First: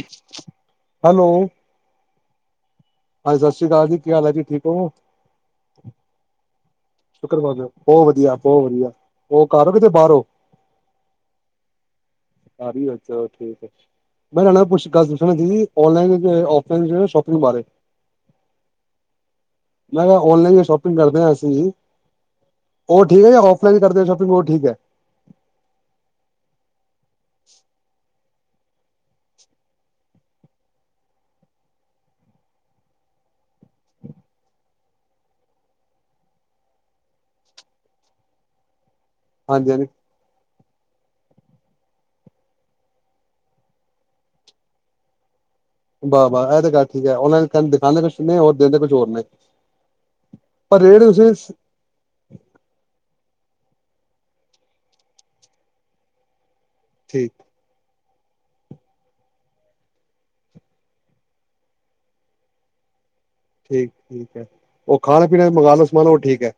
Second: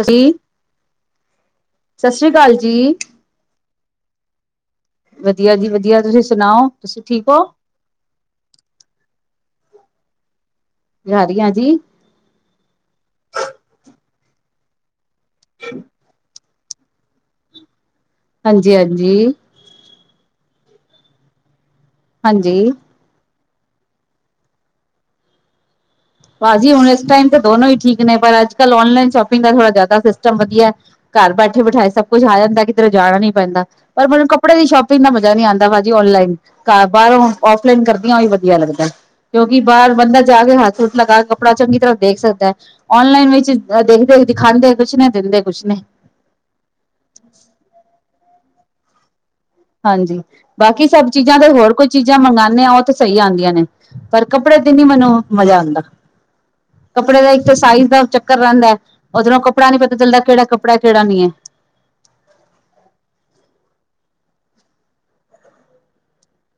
ਹਾਂਜੀ ਹੈਲੋ ਸਤਿ ਸ੍ਰੀ ਅਕਾਲ ਜੀ ਹਾਂਜੀ ਸਤਿ ਸ੍ਰੀ ਅਕਾਲ ਜੀ ਕੀ ਹਾਲ ਹੈ ਜੀ ਠੀਕ ਹੋ ਵਧੀਆ ਜੀ ਵਧੀਆ ਤੁਸੀਂ ਸੁਣਾਓ ਤੁਸੀਂ ਠੀਕ ਹੋ ਸ਼ੁਕਰ ਬਹੁਤ ਵਧੀਆ ਬਹੁਤ ਵਧੀਆ ਬਹੁ ਕਿਤੇ ਬਾਹਰੋਂ ਰਾਰੀਆਂ ਜੀ ਚਲ ਠੀਕ ਹੈ ਮੈਂ ਤੁਹਾਨੂੰ ਇਹ ਪੁੱਛਦਾ ਸੀ ਔਨਲਾਈਨ ਸ਼ੌਪਿੰਗ ਬਾਰੇ ਹਾਂਜੀ ਹਾਂਜੀ ਮੈਂ ਕਿਹਾ ਔਨਲਾਈਨ ਹੀ ਸ਼ੋਪਿੰਗ ਕਰਦੇ ਹਾਂ ਅਸੀਂ ਹਾਂਜੀ ਉਹ ਠੀਕ ਹੈ ਵੀ ਕਰਦੇ ਸ਼ੋਪਿੰਗ ਉਹ ਠੀਕ ਹੈ ਭਾਜੀ ਹੁਣੇ ਟਾਈਮ ਤੇ ਦੋਨੋ ਹੀ ਠੀਕ ਨੇ ਪਰ ਅੱਜ ਕਲ ਔਨਲਾਈਨ ਸ਼ੋਪਿੰਗ ਦਾ ਥੋੜਾ ਜਿਆਦਾ ਸਿਸਟਮ ਵਧੀਆ, ਕਾਰ ਬੈਠੇ ਬਠਾਏ ਸਭ ਕੁਛ ਆ ਜਾਂਦਾ ਕਿਧਰੇ ਜਾਣਾ ਨੀ ਪੈਂਦਾ, ਪਰ ਮੈਨੂੰ ਕੱਪੜੇ ਦੀ ਸ਼ੋਪਿੰਗ ਦਾ ਮਜ਼ਾ ਨੀ ਆਂਦਾ ਭਾਜੀ ਔਨਲਾਈਨ, ਕਾਰ ਬਾਹਰੋਂ ਓਫ਼ਲੀਨੇ ਕਰਦੀਆਂ ਵੀ ਇਹੀ ਵਧੀਆ ਲਗਦਾ। ਕਿਉਂਕਿ ਹਾਂਜੀ ਹਾਂਜੀ ਬਾਹਰ ਬੰਦਾ ਜਾ ਕੇ ਹੱਸ ਲਗਾ ਕੱਪੜਾ ਚੰਗੀ ਤਰ੍ਹਾਂ ਦੇਖ ਸਕਦਾ, ਔਨਲਾਈਨ ਵਿੱਚ ਦੇਖਦੇ ਦਿਖਾਂਦੇ ਕੁਛ ਨੇ ਦਿੰਦੇ ਕੁਛ ਨੇ ਵਾਹ-ਵਾਹ, ਇਹ ਤਾਂ ਗੱਲ ਠੀਕ ਹੈ, ਔਨਲਾਈ ਦਿਖਾਉਦੇ ਕੁਛ ਨੇ ਔਰ ਦੇਂਦੇ ਕੁਛ ਹੋਰ ਨੇ। ਹਾਂਜੀ ਪਰ ਬਾਕੀ ਰੇਟ ਸਭ ਚੀਜ਼ਾਂ ਤੇ ਤੁਸੀਂ ਹੋਰ ਕੋਈ ਚੀਜ਼ਾਂ ਮੰਗਾਨੇ ਹਾ ਉਹ ਤਾਂ ਸਹੀ ਆਂਦੀਆਂ ਨੇ। ਪਰ ਕੱਪੜੇ ਤੇ ਨੀ ਮੈਨੂੰ ਮਜ਼ਾ ਆਂਦਾ। ਕੱਪੜੇ ਦਾ ਠੀਕ ਇੱਕ ਤੇ ਸਾਈਜ਼ ਦਾ ਚੱਕ ਕਰ ਰੇਂਦਾ ਉਓਧਰੋਂ ਕੱਪੜਾ ਨੀ ਪਤਾ ਚੱਲਦਾ ਕਿਹੜਾ ਕੱਪੜਾ ਕਿਹੜਾ ਨੀ ਹੈ। ਠੀਕ-ਠੀਕ ਹੈ, ਉਹ ਖਾਣਾ ਪੀਣਾ ਮੰਗਾਣ ਦਾ ਸਾਮਾਨ ਉਹ ਠੀਕ ਹੈ।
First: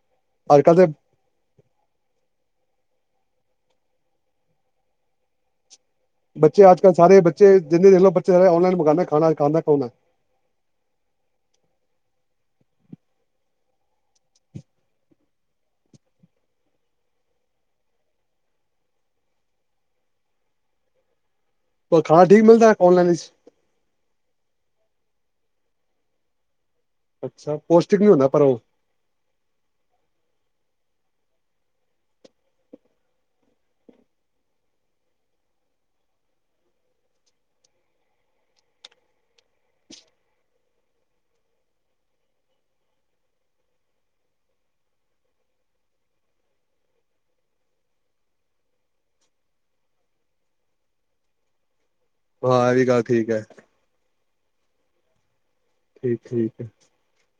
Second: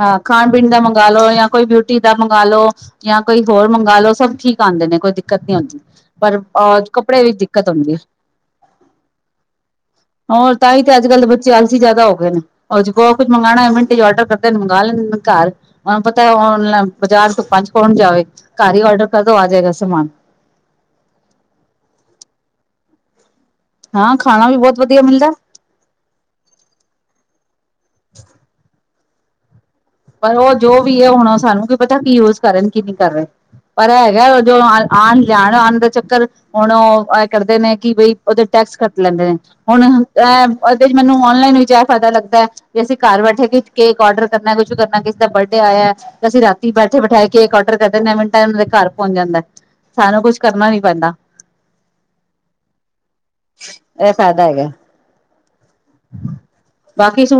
ਹਾਂ ਖਾਣ ਅੱਜ ਪੀਣ ਕੱਲ ਦਾ ਦੇ ਮੰਗਾ ਲੋ ਜਾਂ ਕੋਈ ਬਿਊਟੀ ਦਾ ਮੰਗਵਾ ਲੋ। ਜਾਂ ਕੋਈ ਹੋਰ ਮੰਗ ਲਓ ਸਭ ਠੀਕ ਆਣਦੇ ਨੇ ਕੋਈ ਦਿੱਕਤ ਨੀ ਆਂਦੀ। ਪਰ ਬੱਚੇ ਅਹ ਅੱਜ ਕੱਲ ਸਾਰੇ ਕੱਪੜੇ ਵਿੱਚ ਬੱਚੇ ਦਿੱਕਤ ਜਿੰਨੇ ਹੁੰਦੀ ਹੈ, ਦੇਖ ਲਓ ਬੱਚੇ ਸਾਰੇ ਔਨਲਾਈਨ ਮੰਗਵਾਉਂਦੇ ਖਾਣਾ ਖਾਂਦਾ ਕੌਣ ਹੈ ਹੋਰ ਤਾਂਹੀ ਤੇ ਅੱਜ ਕੱਲ ਦੇ ਬੱਚੇ ਆਲਸੀ ਜਿਆਦਾ ਹੋ ਗਏ ਨੇ। ਹ ਕੁਛ ਮੰਗਉਣਾ ਮਿੰਟ ਚ ਆਰਡਰ ਕਰ ਨ ਮੰਗਵਾ ਲੈਂਦੇ ਘਰ ਉਨਾ ਨੂੰ ਪਤਾ ਲਾ ਬਾਜ਼ਾਰ ਤੁਪਾ ਚ ਕੌਣ ਜਾਏ ਘਰ ਹੀ ਔਡਰ ਕਰਦੋ ਆ ਜਾਏਗਾ ਸਮਾਨ। ਪਰ ਖਾਣਾ ਠੀਕ ਮਿਲਦਾ ਔਨਲਾਈਨ? ਹਾਂ ਖਾਣਾ ਵੀ ਬਹੁਤ ਵਧੀਆ ਮਿਲਦਾ। ਅੱਛਾ ਪੋਸ਼ਟਿਕ ਨੀ ਹੁੰਦਾ ਪਰ ਉਹ ਪਰ ਉਹ ਜੋ ਵੀ ਹੈ ਹੁਣ ਉਹ ਸਾਨੂੰ ਕੀ ਪਤਾ ਕੀ ਯੂਜ ਕਰ ਰ ਕੀ ਨਹੀਂ ਕਰ ਰਹੇ, ਪਰ ਏ ਹੈਗਾ ਜੋ ਆਣ ਜਾਣ ਆਣ ਦਾ ਚੱਕਰ ਹੁਣ ਉਹ ਕਰਦੇ ਨੇ ਕਿ ਬਈ ਉਹਦੇ ਟੈਕਸ ਕੱਟ ਲੈਂਦੇ ਨੇ, ਹੁਣ ਉਹਦੇ ਚ ਮੈਨੂੰ ਨਲਾਈਨ ਵਿੱਚ ਇਹ ਫਾਇਦਾ ਲੱਗਦਾ ਹੈ ਵੀ ਅਸੀਂ ਘਰ ਬੈਠੇ ਕੇਕ ਡਰ ਕਰਨਾ ਕੁ ਕਰਨਾ ਕਿਸੇ ਦਾ ਬਰਡੇ ਆਇਆ ਤੇ ਅਸੀਂ ਰਾਤੀ ਬੈਠੇ ਬੈਠਾਏ ਕੇਕ ਔਡਰ ਕਰਦੇ ਨ ਮਿੰਟਾਂ ਉਹਨਾਂ ਦੇ ਘਰ ਪਹੁੰਚ ਜਾਂਦਾ ਸਾਨੂੰ ਕੁਛ ਕਰਨਾ ਨੀ ਪੈਂਦਾ। ਹਾਂ ਇਹ ਵੀ ਗੱਲ ਠੀਕ ਹੈ। ਫੈਦਾ ਹੈਗਾ ਠੀਕ-ਠੀਕ ਹੈ।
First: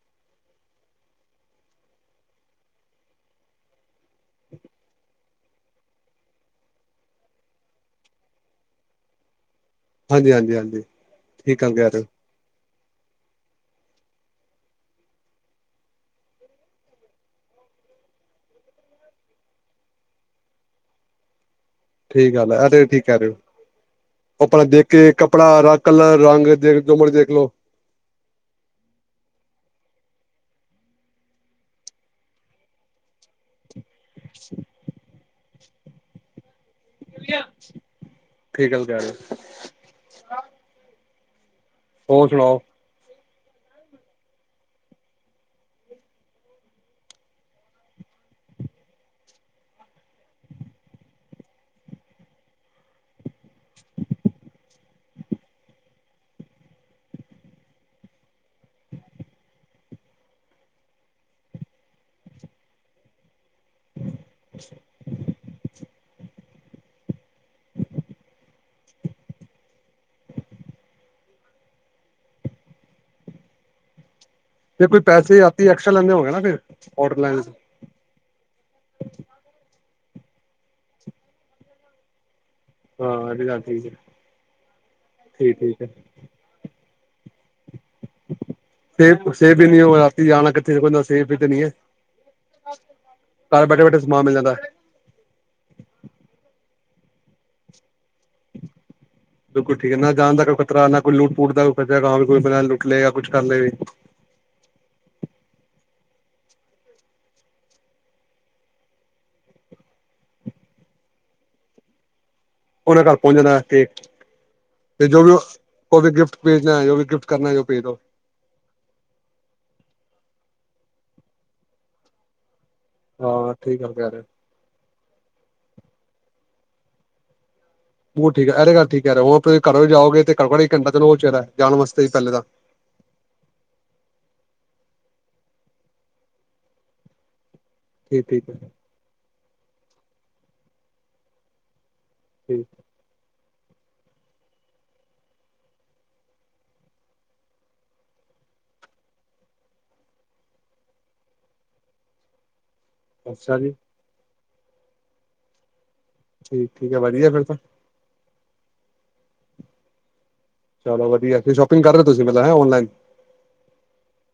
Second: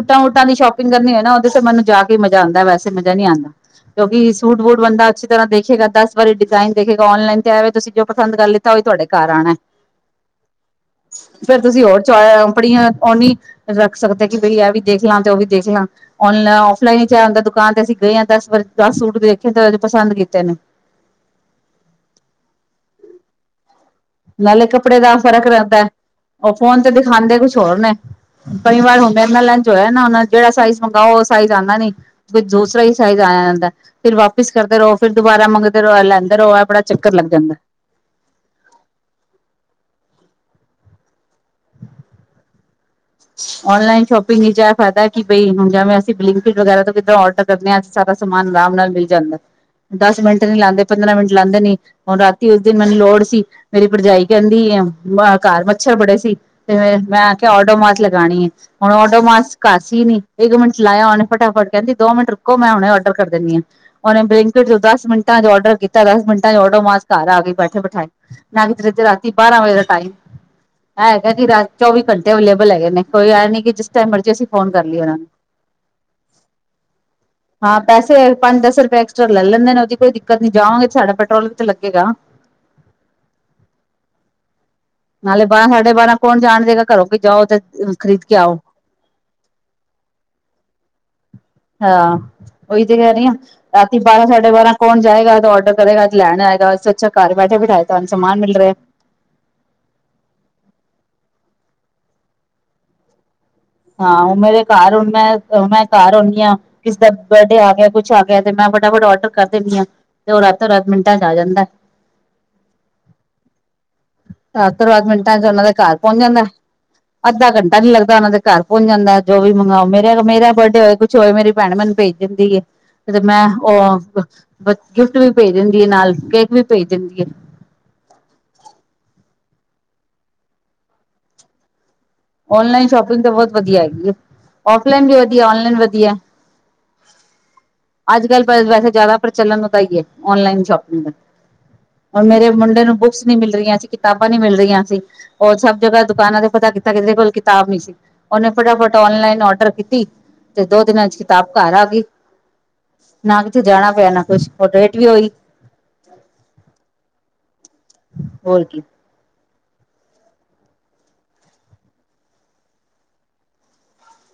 ਟਾ ਉੱਟਾ ਦੀ ਸ਼ੋਪਿੰਗ ਕਰਨੀ ਹੈ ਨਾ ਉਹਦੇ ਤੇ ਮਨੂੰ ਜਾਗ ਕੇ ਮਜ਼ਾ ਆਂਦਾ ਵੈਸੇ ਮਜ਼ਾ ਨੀ ਆਂਦਾ। ਕਿਉਂਕਿ ਸੂਟ ਵੂਟ ਬੰਦਾ ਅੱਛਾ ਤਰ੍ਹਾਂ ਦੇਖੇਗਾ ਦਸ ਵਾਰੀ ਡਿਜ਼ਾਇਨ ਦੇਖੇਗਾ ਔਨਲਾਈਨ ਤੇ ਆਵੇ ਤੁਸੀਂ ਜੋ ਪਸੰਦ ਕਰ ਲਿੱਤਾ ਉਹ ਵੀ ਤੁਹਾਡੇ ਘਰ ਆਣਾ। ਹਾਂਜੀ ਹਾਂਜੀ ਹਾਂਜੀ ਠੀਕ [unintelligible] ਆਪੜੀਆਂ ਉਹ ਨੀ ਰੱਖ ਸਕਦੇ ਕਿ ਬਈ ਇਹ ਵੀ ਦੇਖ ਲਾਂ ਤੇ ਉਹ ਵੀ ਦੇਖ ਲਾਂ ਔਨਲਾਈਨ ਆਫ਼ ਲਾਈਨ ਚ ਐ ਹੁੰਦਾ, ਦੁਕਾਨ ਤੇ ਅਸੀਂ ਗਏ ਹ ਦਸ ਵ ਦਸ ਸੂਟ ਵੀ ਦੇਖੇ ਤੇ ਉਹ ਪਸੰਦ ਕੀਤੇ ਨੇ। ਠੀਕ ਗੱਲ ਅਰੇ ਠੀਕ ਕਹਿ ਰਹੇਓ। ਨਾਲੇ ਕੱਪੜੇ ਦਾ ਫ਼ਰਕ ਰਹਦਾ ਕਲਰ ਰੰਗ ਉਹ ਫੋਨ ਦੇਖ ਤੇ ਜੋ ਮਰਜ਼ੀ ਦੇਖ ਦਿਖਾਂਦੇ ਲੋ ਕੁਛ ਹੋਰ ਨੇ ਕਈ ਵਾਰ ਹੁਨ ਮੇਰੇ ਨਾਲ ਐਂਜ ਹੋਇਆ। ਉਹ ਜਿਹੜਾ ਸਾਈਜ਼ ਮੰਗਵਾਓ ਉਹ ਸਾਈਜ਼ ਆਂਦਾ ਨੀ ਕੋਈ ਦੂਸਰਾ ਹੀ ਸਾਈਜ਼ ਆ ਜਾਂਦਾ ਫਰ ਵਾਪਿਸ ਕਰਦੇ ਰਹੋ ਫਿਰ ਦੁਬਾਰਾ ਮੰਗਦੇ [unintelligible] ਜਾਂਦਾ। ਠੀਕ ਗੱਲ ਕਹਿ ਰਹੇ ਹੋ। ਹਾਂ। ਹੋਰ ਸੁਣਾਓ। ਔਨਲਾਈਨ ਸ਼ੋਪਿੰਗ ਵਿਚ ਇਹ ਫਾਇਦਾ ਹੈ। ਕਿ ਬਈ ਹੁਣ ਜਵੇਂ ਅਸੀਂ ਔਨਲਾਇਨ ਸੌ਼ਪਿੰਗ ਵਿੱਚ ਇਹ ਫਾਯਦਾ ਹੈ ਕਿ ਜਿਵੇਂ ਬਲਿੰਕ ਵਗੈਰਾ ਤੋਂ ਕਿੱਦਾ ਔਡਰ ਕਰਦੇ ਹਾਂ ਸਾਰਾ ਸਮਾਨ ਆਰਾਮ ਨਾਲ ਮਿਲ ਜਾਂਦਾ। ਦਸ ਮਿੰਟ ਨੀ ਲਾਦੇ ਪੰਦਰਾਂ ਮਿੰਟ ਲਾਉਦੇ ਨ ਹੁਣ ਰਾਤੀ ਉਸ ਦਿਨ ਮੈਨੂੰ ਲੋੜ ਸੀ ਮੇਰੀ ਭਰਜਾਈ ਕਹਿੰਦੀ ਆ। ਮੈਅ ਘਰ ਮੱਛਰ ਬੜੇ ਸੀ, ਤੇ ਮੈਂ ਕਿਆ ਔਡ ਔਡੋ ਮਾਸ ਲਗਾਣੀ ਏ। ਹੁਣ ਔਡੋ ਮਾਸ ਘਾਰ ਸੀ ਨੀ ਇੱਕ ਮਿੰਟਚ ਲਾਇਆ ਉਹਨੇ ਫਟਾਫਟ ਕਹਿੰਦੀ ਦੋ ਮਿੰਟ ਰੁਕੋ ਮੈਂ ਹੁਣੇ ਔਡਰ ਕਰ ਦਿੰਦੀ ਹਾਂ। ਉਹਨੇ ਬਲਿੰਕਟ ਤੋਂ ਦਸ ਮਿੰਟਾਂ ਚ ਔਡਰ ਕੀਤਾ ਦਸ ਮਿੰਟ ਡੋ ਮਾਸ ਘਰ ਆ ਕੇ ਬੈਠੇ ਬੈਠਾਏ ਨਾ ਕਿ ਤੁਸੀ ਅਧੀ ਰਾਤੀ ਬਾਰਾਂ ਵਜੇ ਦਾ ਟਾਈਮ, ਏ ਹੈਗਾ ਕਿ ਰਾ ਚੌਵੀ ਘੰਟੇ ਅਵੇਲੇਬਲ ਹੈਗੇ ਨੇ ਕੋਈ ਆ ਨੀ ਕਿ ਜਿਸ ਟਾਈਮਰਜੀ ਅਸੀ ਜੇ ਕੋਈ ਪੈਸੇ ਆਪੀ ਐਕਸਟਰਾ ਲੈਂਦੇ ਹੋਗੇ ਨਾ ਫਿਰ ਔਡਰ ਲੈਣ ਚ- ਹਾਂ ਪੈਸੇ ਪੰਜ, ਦਸ ਰੁਪਏ ਐਕਸਟਰਾ ਲੈਲੈਂਂਦੇ ਔਦ ਕੋਈ ਦਿੱਕਤ ਨੀ, ਜਾਵਾਂਗੇ ਸਾਡਾ ਪੈਟਰੋਲ ਵੀ ਤਾ ਲੱਗੇਗਾ। ਹਾਂ ਇਹ ਵੀ ਗੱਲ ਠੀਕ ਹੈ ਠੀਕ -ਠੀਕ ਹੈ। ਘਰੋ ਕਿ ਜਾਓ ਤੇ ਖਰੀਦ ਕੇ ਆਓ ਸੇਵ - ਸੇਵ ਵੀ ਨੀ ਹੋ ਰਾਤੀ ਜਾਣਾ ਕਿੱਥੇ ਨਾ ਕੋਈ ਸੇਵ ਹਾਂ ਉਹੀ ਤੇ ਕਹਿ ਰਹੀ ਆ। ਘਰ ਬੈਠੇ ਬੈਠੇ ਰਾਤੀ ਸਮਾਨ ਬਾਰਾਂ, ਮਿਲ ਸਾਡੇ ਜਾਂਦਾ ਬਾਰਾਂ ਕੌਣ ਜਾਏਗਾ ਔਡਰ ਕਰੇਗਾ ਤੇ ਲੈਣ ਆਏਗਾ। ਇਸ ਛਾ ਘਰ ਬੈਠੇ ਬੈਠਾਏ। ਬਿਲਕੁਲ ਠੀਕ ਹੈ। ਨਾ ਜਾਣ ਦਾ ਕੋਈ ਖਤਰਾ, ਨਾ ਕੋਈ ਲੂਟ ਪੂਟ ਦਾ ਫਿਰ ਤੇ ਰਾਤ ਕੋਈ [unintelligible] ਲੁੱਟੇਗਾ ਕੁਛ- ਕਰ ਲਵੇ ਹਾਂ, ਉਹ ਮੇਰੇ ਘਰ ਹੁਣ ਮੈਂ ਹੁਣ ਮੈਂ ਘਰ ਆਉਂਦੀ ਆ, ਕਿਸੇ ਦਾ ਬਰਡੇ ਆ ਗਿਆ। ਕੁਛ ਆ ਗਿਆ। ਤੇ ਮੈਂ ਫਟਾਫਟ ਡਰ ਕਰ ਦਿੰਦੀ ਆਂ। ਤੇ ਉਹ ਰਾਤੋ ਰਾਤ ਮਿੰਟਾਂ ਚ ਆ ਜਾਂਦਾ। ਉਹਨਾਂ ਘਰ ਪਹੁੰਚ ਜਾਣਾ ਕੇਕ ਦਸ ਦਸ ਤੇ ਜੋ ਵੀ ਮਿੰਟਾਂ ਚ ਉਹਨਾਂ ਦੇ ਘਰ ਉਹ ਵੀ ਪਹੁੰਚ ਗਿਫਟ ਜਾਂਦਾ। ਭੇਜਨਾ ਜੋ ਵੀ ਗਿਫਟ ਕਰਨਾ ਜੋ ਭੇਜ ਦਿਓ। ਪੋਂਚ ਜਾਂਦਾ ਜੋ ਵੀ ਮੰਗਵਾਓ ਮੇਰਾ ਮੇਰਾ ਬਰਡੇ ਹੋਏ, ਕੁਛ ਹੋਏ, ਮੇਰੀ ਭੈਣ ਮੈਨੂੰ ਭੇਜ ਦਿੰਦੀ ਹੈ। ਤੇ ਮੈਂ ਔਹ ਬ- ਗਿਫਟ ਵੀ ਭੇਜ ਦਿੰਦੀ ਏ, ਨਾਲ ਕੇਕ ਵੀ ਭੇਜ ਦਿੰਦੀ ਏ ਔਹ ਠੀਕ ਹੈ, ਇਹਤੇ ਗਲ ਠੀਕ ਕਹਿ ਰੇ ਹੌ, ਔ ਫਿਰ ਘਰ ਜਾਓਗੇ ਤੇੰ ਘਟੋ ਘਟ ਇਕ ਘਟਾਂ ਤੇ ਔਜ ਚਾਹਿਦਾ ਜਾਣ ਵਾਸਤੇ। ਹੀ ਪਹਿਲੇ ਤਾਂ ਔਨਲਾਈਨ ਸ਼ੋਪਿੰਗ ਤਾਂ ਬਹੁਤ ਵਧੀਆ ਹੈਗੀ ਏ। ਔਫਲਾਈਨ ਵੀ ਵਧੀਆ ਔਨਲਾਈਨ ਵਧੀਆ। ਠੀਕ ਅੱਜ ਕੱਲ ਠੀਕ ਹੈ ਵੈਸੇ ਜ਼ਿਆਦਾ ਪ੍ਰਚਲਣ ਚਾਹੀਦੀ ਏ ਔਨਲਾਈਨ ਸ਼ੋਪਿੰਗ ਦਾ। ਮੇਰੇ ਠੀਕ ਮੁੰਡੇ ਨੂੰ ਬੁਕਸ ਨੀ ਮਿਲ ਰਿਆਂ ਸੀ ਕਿਤਾਬਾਂ ਨੀ ਮਿਲ ਰੀਆਂ ਸੀ। ਔਰ ਸਭ ਜਗ੍ਹਾ ਦੁਕਾਨਾਂ ਤੇ ਪਤਾ ਪਰ ਐਦੇ ਘਰੇ ਕਿਤਾਬ ਨੀ ਸੀ। ਔਹਨੇ ਫਟਾਫਟ ਔਨਲਾਈਨ ਔਡਰ ਕੀਤੀ ਤੇ ਦੋ ਦਿਨਾਂ ਚ ਕਿਤਾਬ ਘਰ ਆ ਗਈ। ਨਾ ਅੱਛਾ ਕਿਥੇ ਜੀ ਜਾਣਾ ਪੈਨਾ ਕੁਛ। ਅਥੋਰਟੀ ਆਏਗੀ। ਠੀਕ-ਠੀਕ ਹੈ ਵਧੀਆ ਫੇਰ ਤਾਂ। ਹੋਰ ਕੀ ਚਲੋ ਵਧੀਆ ਤੁਸੀ ਸ਼ੋਪਿੰਗ ਕਰ ਰਹੇ ਤੁਸੀਂ ਹੈ ਔਨਲਾਈਨ।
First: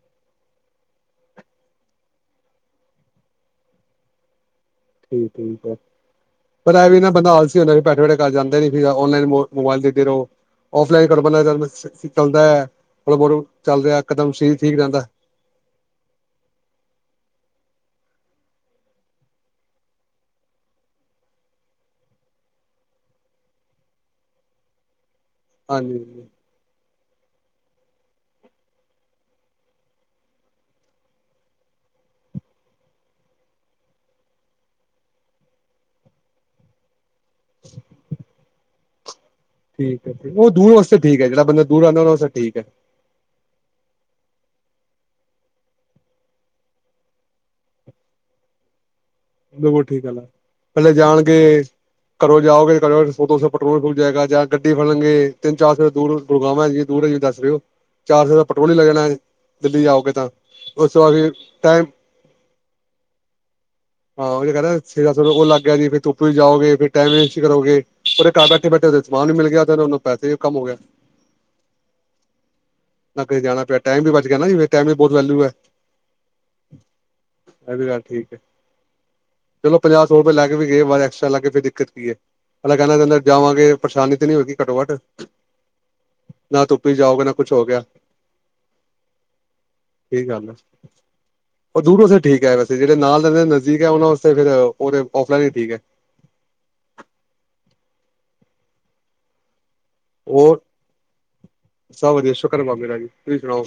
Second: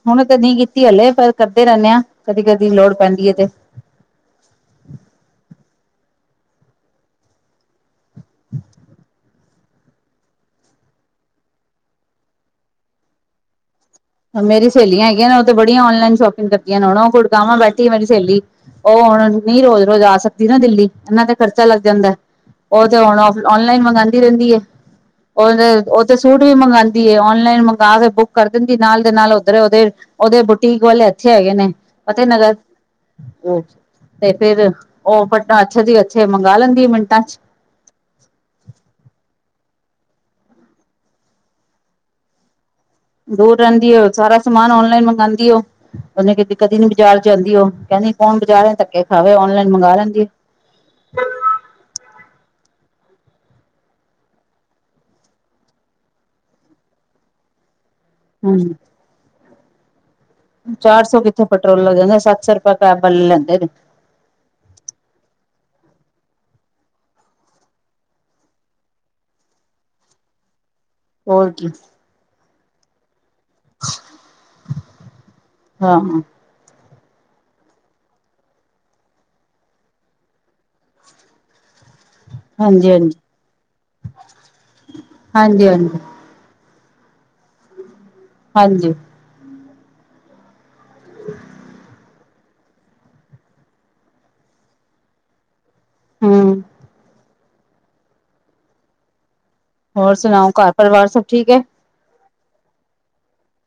ਹੁਣ ਤੇ ਨਹੀਂ ਕੀਤੀ ਹਲੇ ਪਰ ਕਰਦੇ ਰਹਿੰਦੇ ਹਾਂ ਕਦੀ-ਕਦੀ ਲੋੜ ਪੈਂਦੀ ਏ ਤੇ। [inaudible] ਹੈ ਪਰ ਇਹ ਵੀ ਨਾ ਬੰਦਾ ਆਲਸੀ [unintelligible] ਬੈਠੇ-ਬੈਠੇ ਕਰ ਜਾਂਦੇ ਨੀ ਫ ਔਨਲਾਈਨ ਮੋਬਾਈਲ ਦੇ ਰਹੋ ਓਫਲਾਈਨ ਚੱਲਦਾ [unintelligible] ਕਦਮ ਸਰੀਰ ਮੇਰੀ ਠੀਕ ਰਹਿੰਦਾ ਸਹੇਲੀਆਂ ਹੈਗੀਆਂ ਨੇ ਉਹ ਤੇ ਬੜੀਆਂ ਔਨਲਾਈਨ ਸ਼ੋਪਿੰਗ ਕਰਤੀਆਂ ਨੇ ਹੁਣ ਉਹ ਗੁਰਗਾਵਾਂ ਬੈਥੀ [unintelligible] ਸਹੇਲੀ ਉਹ ਹੁਣ ਨਹੀਂ ਰੋਜ਼-ਰੋਜ਼ ਆ ਸਕਦੀ ਨਾ ਦਿੱਲੀ ਓਨਾ ਤੇ ਖਰਚਾ ਲੱਗ ਜਾਂਦਾ ਉਹ ਤੇ ਹੁਣ ਔਨਲਾਈਨ ਮੰਗਾਦੀ ਰਹਿੰਦੀ ਏ। ਔਰ ਉਹ ਹਾਂਜੀ ਤੇ ਸੂਟ ਵੀ ਮੰਗਾ ਔਨਲਾਈਨ ਮੰਗਵਾ ਕੇ ਬੁੱਕ ਕਰ ਦਿੰਦੀ ਦੀ ਨਾਲ ਦੇ ਨਾਲ ਉੱਧਰ ਉਹਦੇ, ਉਹਦੇ ਬੁਟੀਕ ਵਾਲੇ ਇਸੇ ਹੈਗੇ ਨੇ ਫਤਿਹ ਨਗਰ ਤੇ ਫੇਰ ਉਹ ਪਟਾਂ ਅੱਛੇ ਦੀ ਅੱਛੇ ਮੰਗਾ ਲੈਂਦੀ ਏ ਮਿੰਟਾਂ ਚ। [inaudible] ਠੀਕ ਉਹ ਦੂਰ ਵਾਸਤੇ ਠੀਕ ਏ ਜਿਹੜਾ ਬੰਦਾ ਦੂਰ ਆਉਦਾ ਵਸਤੇ ਠੀਕ ਹੈ। ਦੂਰ ਰਹਿੰਦੀ ਏ ਸਾਰਾ ਸਮਾਨ ਔਨਲਾਈਨ ਮੰਗਉਦੀ ਓ ਓਹਨੇ ਕਿਤੇ ਕਦੀ ਨੀ ਬਾਜ਼ਾਰ ਜਾਂਦੀ ਉਹ ਕਹਿੰਦੀ ਕੌਣ ਬਾਜ਼ਾਰ ਧੱਕੇ ਖਾਵੇ ਔਨਲਾਈਨ ਉਹ ਮੰਗਵਾ ਠੀਕ ਗੱਲ ਲੈਂਦੀ ਹੈ ਪਹਿਲੇ ਜਾਣਗੇ ਘਰੋਂ ਜਾਓ [unintelligible] ਸੋ-ਦੋਸੌ ਪੈਟਰੋਲ ਫੁਕ ਜਾਏਗਾ ਜਾਂ ਗੱਡੀ ਫੜਨਗੇ ਤਿੰਨ ਚਾਰ ਸੌ ਦੂਰ ਗੁੜਗਾਵਾਂ ਦੂਰ ਹੈਂ ਦੱਸ ਰਹੇ ਹੋ। ਚਾਰ-ਸੌ ਦਾ ਪਟਰੋਲ ਹੀ ਲੱਗ ਜਾਣਾ ਹੈ ਦਿੱਲੀ ਜਾਓਗੇ ਤਾਂ ਉਸ ਤੋਂ ਬਾਅਦ ਚਾਰ-ਸੌ ਫਿਰ ਕਿੱਥੇ ਪੈਟਰੋਲ ਟਾਈਮ ਲੱਗ ਜਾਂਦੇ ਸੱਤ-ਸੌ ਰੁਪਆ ਕੈਬ ਆਲੇ ਲੈਂਦੇ ਨੇ ਓਹੀ ਤੇ ਕੇਹਰਿਆ ਚੇ-ਸਤਸੋ ਉਹ ਲੱਗ ਗਿਆ ਜੀ ਫਿਰ ਤੁੱਪ ਵਿਚ ਜਾਓਗੇ ਫਿਰ ਟਾਈਮ ਵੇਸਟ ਕਰੋਗੇ ਉਹਦੇ ਘਰ ਬੈਠੇ ਬੈਠੇ ਉਹਦੇ ਸਮਾਨ ਵੀ ਮਿਲ ਗਿਆ ਤੇਨੂੰ ਪੈਸੇ ਵੀ ਕੰਮ ਹੋ ਗਿਆ। ਹੋਰ ਕੀ ਨਾ ਕਿਸੇ ਜਾਣਾ ਪਿਆ ਟਾਈਮ ਵੀ ਬਚ ਗਿਆ ਨਾ ਜੀ ਟਾਈਮ ਵੀ ਬਹੁਤ ਵੈਲੂ ਹੈ। ਹਾਂ ਹਾਂ ਇਹ ਵੀ ਗੱਲ ਠੀਕ ਏ। ਚਲੋ ਪੰਜਾਹ ਸੌ ਰੁਪਏ ਲੱਗ ਵੀ ਗਏ ਵਾਰ ਐਕਸਟਰਾ ਲਾਗ ਗੇ ਕੋਈ ਦਿੱਕਤ ਨੀ ਹੈ। ਹਾਂਜੀ ਹਾਂਜੀ [unintelligible] ਜਾਵਾਂਗੇ ਪਰੇਸ਼ਾਨੀ ਤੇ ਨੀ ਹੋਗੀ ਘੱਟੋ ਘੱਟ ਹਾਂਜੀ ਹਾਂਜੀ ਨਾ ਧੱ ਤੁਸੀਂ ਜਾਓਗੇ ਨਾ ਕੁੱਛ ਹੋ ਗਿਆ ਹਾਂਜੀ ਕੀ ਗੱਲ ਉਹ ਦੂਰੋਂ ਠੀਕ ਹੈ ਵੈਸੇ ਜਹੜੇ ਨਾਲ ਰਹਿਦੇ ਨੇ ਠੀਕ ਹੈ ਉਹਨਾਂ ਵਾਸਤੇ ਫੇਰ ਉਹਦੇ ਔਫਲਾਈਨ ਹੀ ਠੀਕ ਹੈ। ਹੁੰ ਹੋਰ ਸੁਣਾਓ ਘਰ ਪਰਿਵਾਰ ਸਬ- ਠੀਕ ਹੈ - ਹਾਂ ਵਧੀਆ ਸ਼ਉਕਰ ਬਾਬੇ ਦਾ ਤੁਸੀਂ ਸੁਣਾਓ-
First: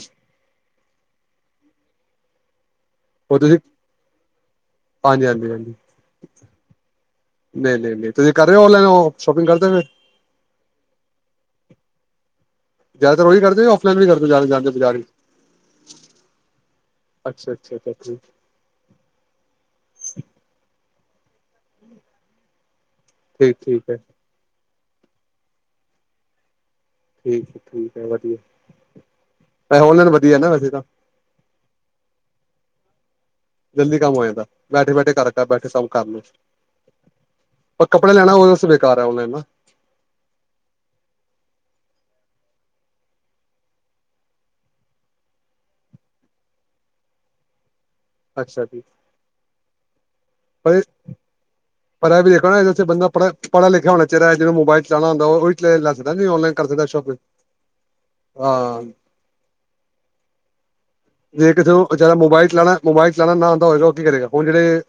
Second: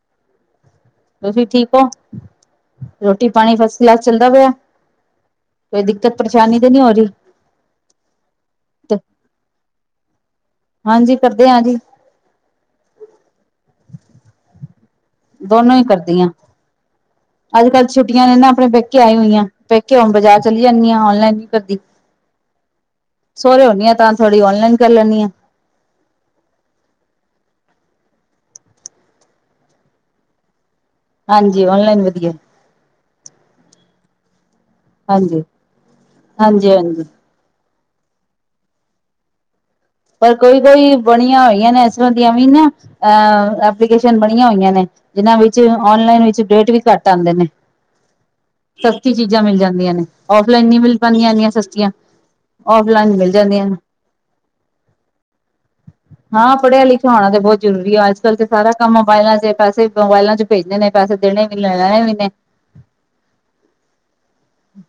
ਤੁਸੀਂ ਠੀਕ ਹੋ- ਰੋਟੀ ਹੋਰ ਪਾਣੀ ਤੁਸੀਂ ਫਸਟ ਕਲਾਸ ਚੱਲਦਾ ਪਿਆ ਹਾਂਜੀ ਹਾਂਜੀ ਹਾਂਜੀ ਕੋਈ ਦਿੱਕਤ ਪਰੇਸ਼ਾਨੀ ਤੇ ਨਹੀਂੀ ਹੋ ਰਹੀ ਨਹੀਂ ਨਹੀਂ ਨਹੀਂ ਤੁਸੀਂ ਕਰ ਰਹੇ ਹੋ ਔਨਲਾਈਨ ਸ਼ੋਪਿੰਗ ਕਰਦੇ ਫਿਰ ਹਾਂਜੀ ਕਰਦੇ ਹਾਂ ਜੀ- ਜ਼ਿਆਦਾਤਰ ਉਹੀ ਕਰਦੇ ਔਫਲਾਈਨ ਵੀ ਕਰਦੇ ਜਾਂਦੇ ਬਜ਼ਾਰ ਵੀ- ਦੋਨੋ ਹੀ ਕਰਦੀਆਂ ਅੱਛਾ ਅੱਜ ਅੱਛਾ ਕੱਲ੍ਹ ਅੱਛਾ ਠੀਕ ਛੁੱਟੀਆਂ ਨੇ ਨਾ ਆਪਣੇ ਪਹਿਕੇ ਆਏ ਹੋਈਆਂ ਪਹਿਕੇ ਹਣ ਬਾਜ਼ਾਰ ਚਲੀ ਜਾਣੀ ਆ- ਔਨਲਾਈਨ ਹੀ ਕਰਦੀ- ਠੀਕ ਸੋੁਰਰੇ ਠੀਕ ਹੋਣੀ ਆ ਹੈ ਤਾਂ ਥੋੜੀ ਔਨਲਾਈਨ- ਕਰ ਲੈਦੀ ਆਾਂ- ਠੀਕ ਹੈ ਠੀਕ ਹੈ ਵਧੀਆ ਓਨਲਾਈਨ ਵਧੀਆ ਨਾ ਵੈਸੇ ਤਾਂ- ਹਾਂਜੀ ਓਨਲਾਈਨ ਵਧੀਆ- ਜਲਦੀ ਕੰਮ ਹੋ ਜਾਂਦਾ- ਬੈਠੇ ਬੈਠੇ ਘਰ ਹਾਂਜੀ ਸਭ ਕੰਮ ਕਰ ਲਓ ਹਾਂਜੀ ਹਾਂਜੀ ਪਰ ਕੱਪੜੇ ਲੈਣਾ ਉਹੇ ਬੇਕਾਰ ਹੈ ਔਨਲਾਈਨ- ਪਰ ਕੋਈ ਕੋਈ ਬਣੀਆਂ ਹੋਈਆਂ ਨੇ ਇਸਰ੍ਹਾਂ ਦੀਆਂ ਵੀ ਨਾ ਐਪਲੀਕੇਸ਼ਨ ਬਣੀਆਂ ਹੋਈਆਂ ਨੇ ਜਿਨਾਂ ਵਿੱਚ ਓਨਲਾਈਨ ਵਿੱਚ ਰੇਟ ਵੀ ਘੱਟ ਆਉਂਦੇ ਨੇ- ਅੱਛਾ ਜੀ ਸਸਤੀ ਚੀਜ਼ਾਂ ਮਿਲ ਜਾਂਦੀਆਂ ਨੇ- ਔਫਲਾਈਨ ਨਹੀਂੀ ਪਰ ਮਿਲ ਪਾਉਂਦੀਆਂ ਇੰਨੀਆਂ ਸਸਤੀਆਂ ਪਰ ਇਹ ਵੀ ਦੇਖੋ ਨਾ ਜੈਸੇ ਬੰਦਾ ਓਨਲਾਈਨ ਪੜਾ ਮਿਲ ਜਾਂਦੀਆਂ ਪੜ੍ਹਾ ਨੇ- ਲਿਖਿਆ ਹੋਣਾ ਚਾਹੀਦਾ ਹੈ, ਜਿਹਨੂੰ ਮੋਬਾਈਲ ਚਲਾਣਾ ਹੁੰਦਾ ਉਹੀ ਲੈ ਸਕਦਾ ਨਹੀਂ ਔਨਲਾਈਨ ਹਾਂ ਕਰ ਪੜਿਆ ਸਕਦਾ ਲਿਖਿਆ ਸ਼ੋਪਿੰਗ ਹੋਣਾ ਤੇ ਬਹੁਤ ਜ਼ਰੂਰੀ ਹੈ ਅੱਜ ਕੱਲ੍ਹ ਤੇ ਸਾਰਾ ਹਾਂ ਕੰਮ ਮੋਬਾਇਲਾਂ ਚ ਪੈਸੇ ਮੋਬਾਇਲਾਂ ਚ ਭੇਜਦੇ ਨੇ- ਪੈਸੇ ਦੇਣੇ ਜੇ ਵੀ ਕਿਥੋਂ ਲੈਣੇ ਜ ਵੀ ਨੇ ਮੋਬਾਈਲ ਚਲਾਉਣਾ ਮੋਬਾਈਲ ਚਉਣਾ ਨਾ ਆਂ ਹੋਏਗਾ ਕੀ ਕਰੇਗਾ ਹੁਣ ਜਿਹੜੇ-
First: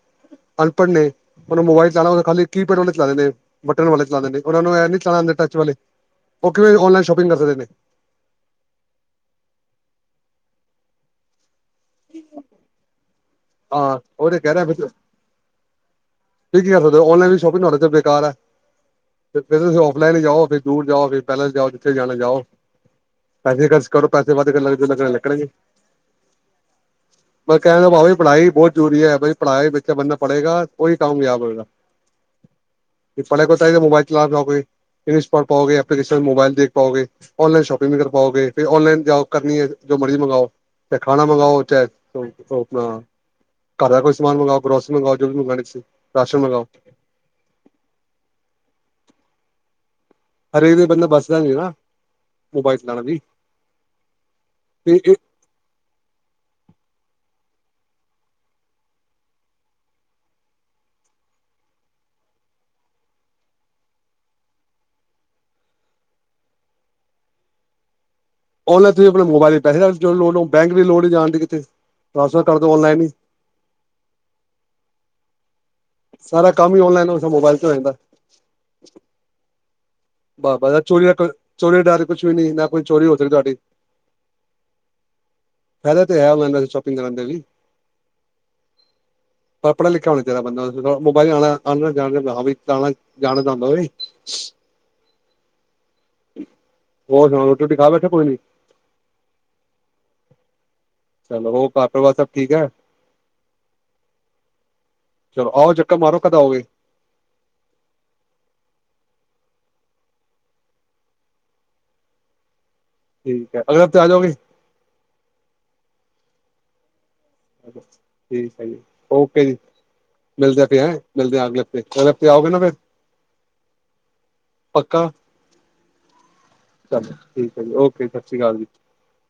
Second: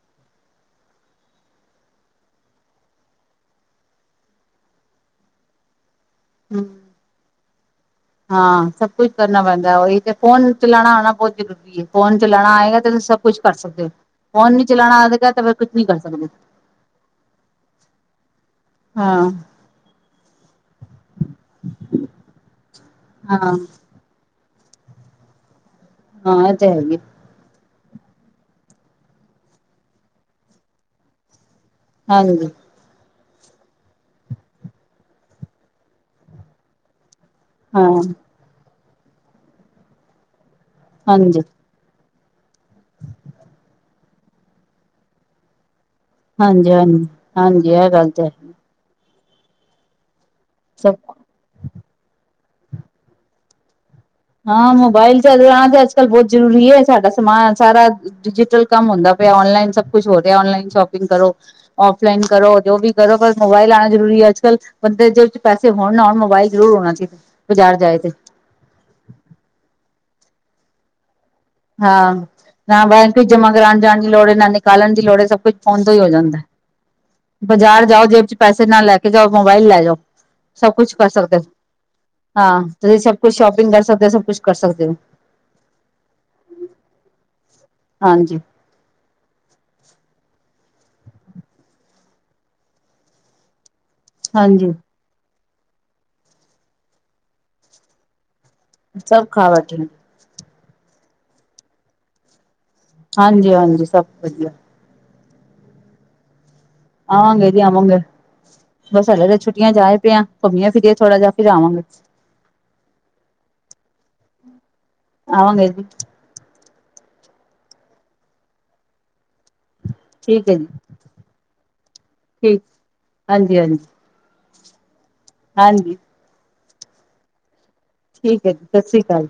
ਅਨਪੜ੍ਹ ਨੇ ਉਹ ਨੂੰ ਮੋਬਾਇਲ ਚਲਾਉਣਾ ਖਾਲੀ ਕੀਪੈਡ ਵਾਲੇ ਚਲਾਉਦੇ ਨੇ ਬਟਨ ਵਾਲੇ ਚਲਾਉਦੇ ਨੇ ਉਹ ਨੂੰ ਨ ਚਲਾਣਾ ਟਚ ਵਾਲੇ- ਉਹਓ ਕਿਵੇਂ ਹਮ ਔਨਲਾਈਨ ਸ਼ੋਪਿੰਗ ਕਰ ਸਕਦੇ ਨੇ- ਹਾਂ ਸਭ ਕੁਛ ਕਰਨਾ ਪੈਂਦਾ ਉਹੀ ਤੇ ਫੋਨ ਚਲਾਉਣਾ ਹ ਆਣਾ ਬਹੁਤ ਜ਼ਰੂਰੀ ਹੈ। ਫੋਨ ਚਲਾਉਣਾ ਆਏਗਾ ਤੇ ਸਬ- ਕੁਛ ਕਰ ਸਕਦੇ ਹੋ ਹਾਂ ਉਹ ਤੇ ਫੋਨ ਕਹਿ ਨੀ ਰਿਹਾ ਫਿਰ ਚਲਾਉਣਾ ਤੁਸੀਂ ਆਂਦਾ ਤੇ ਫਿਰ ਕੁਛ ਨੀ ਕਰ ਸਕਦੇ- ਕੀ ਕਰ ਸਕਦੇ ਹੋ ਔਨਲਾਈਨ ਵੀ ਸ਼ੋਪਿੰਗ ਤੁਹਾਡੇ ਚ ਬੇਕਾਰ ਹੈ ਹਾਂ ਤੇ ਫਿਰਰ ਤੁਸੀਂ ਫਲਾਈਨ ਹੀ ਜਾ ਫਿਰ ਦੂਰ ਜਾਓ ਫਰ ਪੈਲੇਸ ਜਾਓ ਜਿੱਥੇ ਜਾਣ ਜਾਓ- ਹਾਂ ਪੈਸੇ ਖਰਚ ਕਰੋ ਕਲ- [unintelligible] ਹਾਂ ਇਹ ਚਾਹੀਦੇ ੈਂ ਕਹਿਿੰਦਾ ਭਾੀ ਪੜ੍ਹਾਈ ਬਹੁਤ ਜ਼ਰੂਰੀ ਹੈ ਬ ਪੜ੍ਹਾਈ ਵਿੱਚ ਬੰਦਾ ਪੜ੍ਹੇਗਾ- ਉਹੀ ਕਾਮਯਾਬ ਹੋਏਗਾ- ਹਾਂਜੀ- ਪੜ੍ਹਾਈ ਕੋ ਤੇ ਹੀ ਮੋਬਾਈਲ ਚਲਾ ਜਾਓਗੇ ਇਗਲਿਸ਼ ਪੜ ਪਾਓਗੇ ਐਪਲੀਕੇਸ਼ਨ ਮੋਬਾਈਲ ਦੇਖ ਪਾਓਗੇ- ਔਨਲਾਨ ਹਾਂ ਸ਼ੋਪਿੰਗ ਕਰ ਪਾਓਗੇ ਫਿਰ ਔਲਾਈਨ- ਓ ਕਰਨੀ ਹੈ ਜੋ ਮਰਜ਼ੀ ਮੰਗਵਾਓ- ਤੇ ਖਾਣਾ ਹਾਂਜੀ ਮੰਗਵਾਓ ਹੋਟਲ ਆਪਣਾ ਘਰ ਦਾ ਕੋਈ ਸਮਾਨ ਮੰਗਾਵਾਓ ਗਰੋਸਰੀ ਮੰਗਵਾਓ ਜੋ ਵੀ ਮੰਗਉਣੀ [unintelligible] ਹਾਂਜੀ ਹਾਂਜੀ ਹਾਂਜੀ ਆ ਗੱਲ ਤੇ ਹਰੇਕ ਦੇ ਸਭ ਬੰਦਾ ਬਸਦਾ ਨੀਾ ਮੋਬਾਈਲ ਚਲਾਣਾ ਜ। ਹਾਂ, ਮੋਬਾਇਲ ਚੱਲਣਾ ਤੇ ਅੱਜ ਕੱਲ ਬਹੁਤ ਜ਼ਰੂਰੀ ਹੈ। ਸਾਡਾ ਸਮਾਜ ਸਾਰਾ ਡਿਜੀਟਲ ਕੰਮ ਹੁੰਦਾ ਪਿਆ। ਔਨਲਾਈਨ ਸਭ ਕੁਛ ਹੋ ਰਿਹਾ ਔਨਲਾਈਨ ਸ਼ੋਪਿੰਗ ਕਰੋ। ਫਲਾਈਨ ਕਰੋ ਜੋ ਵੀ ਕਰੋ ਪਰ ਮੋਬਾਇਲ ਆਉਣਾ ਜ਼ਰੂਰੀ ਹੈ। ਅੱਜ ਕੱਲ ਬੰਦੇ ਜ ਪੈਸੇ ਹੋਣ ਨਾਣ ਮੋਬਾਇਲ ਜ਼ਰੂਰ ਹੋਣਾ ਚਾਹੀਦਾ ਬਾਜ਼ਾਰ ਜਾਏ ਤੇ ਔਨਲਾਈਨ ਤੁਸੀ ਆਪ ਮੋਬਾਇਲ ਪੈਸੇ ਲੋੜ ਬੈਂਕ ਦੀ ਲੋੜ ਨਹੀਂ ਜਾਣ ਦੀ। ਕਿਤੇ ਹਾਂ, ਟ੍ਰਾਂਸਫਰ ਕਰ ਦੋ ਨਾ ਔਨਲਾਈਨ ਹੀ ਬੈਂਕ ਚ ਜਮਾ ਕਰਾਉਣ ਜਾਣ ਦੀ ਲੋੜ ਹੈ ਨਾ ਨਿਕਾਲਣ ਦੀ ਲੋੜ ਹੈ। ਸਭ ਕੁਛ ਫੋਨ ਤੋਂ ਹੀ ਹੋ ਜਾਂਦਾ। ਸਾਰਾ ਕੰਮ ਹੀ ਔਨਲਾਈਨ ਹੋ, ਮੋਬਾਈਲ ਤੇ ਹੋ ਬਾਜ਼ਾਰ ਜਾਂਦਾ ਜਾਓ ਜੇਬ ਚ ਪੈਸੇ ਨਾਲ ਲੈ ਕੇ ਜਾਓ। ਮੋਬਾਈਲ ਲੈ ਜਾਓ। ਬ- ਸਭ ਬ ਕੁਛ ਚੋਰੀ ਕਰ ਸਕਦੇ ਹੋ -ਚੋਰੀ ਡਰ ਕੁਛ ਵੀ ਨੀ ਹਾਂ ਨਾ ਕੋਈ ਤੁਸੀਂ ਚੋਰੀ ਹੋ ਸਭ ਸਕਦੀ ਕੁਛ ਤੁਹਾਡੀ। ਸ਼ੋਪਿੰਗ ਕਰ ਸਕਦੇ ਹੋ ਸਭ ਕੁਛ ਕਰ ਸਕਦੇ ਹੋ। ਫਾਇਦਾ ਤੇ ਹੈ ਉਹਸ ਸ਼ੋਪਿੰਗ ਕਰਦੇ ਵੀ ਹਾਂਜੀ ਪਰ ਪੜ੍ਹਾ- ਲਿਖਿਆ ਹੋਣਾ ਚਾਹੀਦਾ। ਬੰਦਾ ਮੋਬਾਇਲ ਆ- [unintelligible] ਆ ਜਾਣ ਜਾਂਦਾ ਹਾਂਣਾ ਜਾਣ ਚਾਹੁੰਦਾ ਹਾਂਜੀ। ਹੋਰ ਸੁਣਾ, ਰੋਟੀ- ਰੋਟੀ ਖਾ ਬੈਠੇ ਕੇੲਣੀ। ਸਭ ਖਾ ਬੈਠੇ। ਚਲੋ, ਉਹ ਘਰ- ਵਾਰ ਸਭ ਠੀਕ ਹੈ। ਹਾਂਜੀ- ਹਾਂਜੀ ਸਭ ਵਧੀਆ। ਚਲੋ ਆਓ, ਚੱਕਰ ਮਾਰੋ, ਕਦ ਆਓਗੇ। ਆਵਾਂਗੇ ਤੇ ਆਵਾਂਗੇ ਬਸ ਹਾਲੇ ਤਾਂ ਛੁੱਟੀਆਂ ਜਾਏ ਪਿਆਂ। ਘੁੰਮੀਆਂ ਫਰੀਏ ਥੋੜ੍ਹਾ ਜਾਹਿ, ਫਿਰ ਆਵਾਂਗੇ। ਠੀਕ ਹੈ। ਅਗਰ ਹਫ਼ਤੇ ਆ ਜਾਓਗੇ। ਆਂਵਾ ਗਏ ਜੀ। ਠੀਕ ਹੈ ਜੀ, ਓਕੇ। ਜੀ ਠੀਕ ਹੈ ਜੀ ਮਿਲਦੇ ਹੈਂ। ਮਿਲਦੇ ਅਗਲੇ ਹਫ਼ਤੇ, ਅਗਲੇ ਹਫ਼ਤੇ ਆਓਗੇ ਨਾ ਠੀਕ ਫਿਰ ਹਾਂਜੀ ਹਾਂਜੀ ਪੱਕਾ ਹਾਂਜੀ। ਚਲੋ, ਠੀਕ। ਹੈ ਜੀ ਓਕੇ ਸਤਿ ਸ਼੍ਰੀ ਠੀਕ ਹੈ ਅਕਾਲ ਜੀ, ਸਤਿ ਸ੍ਰੀ ਅਕਾਲ।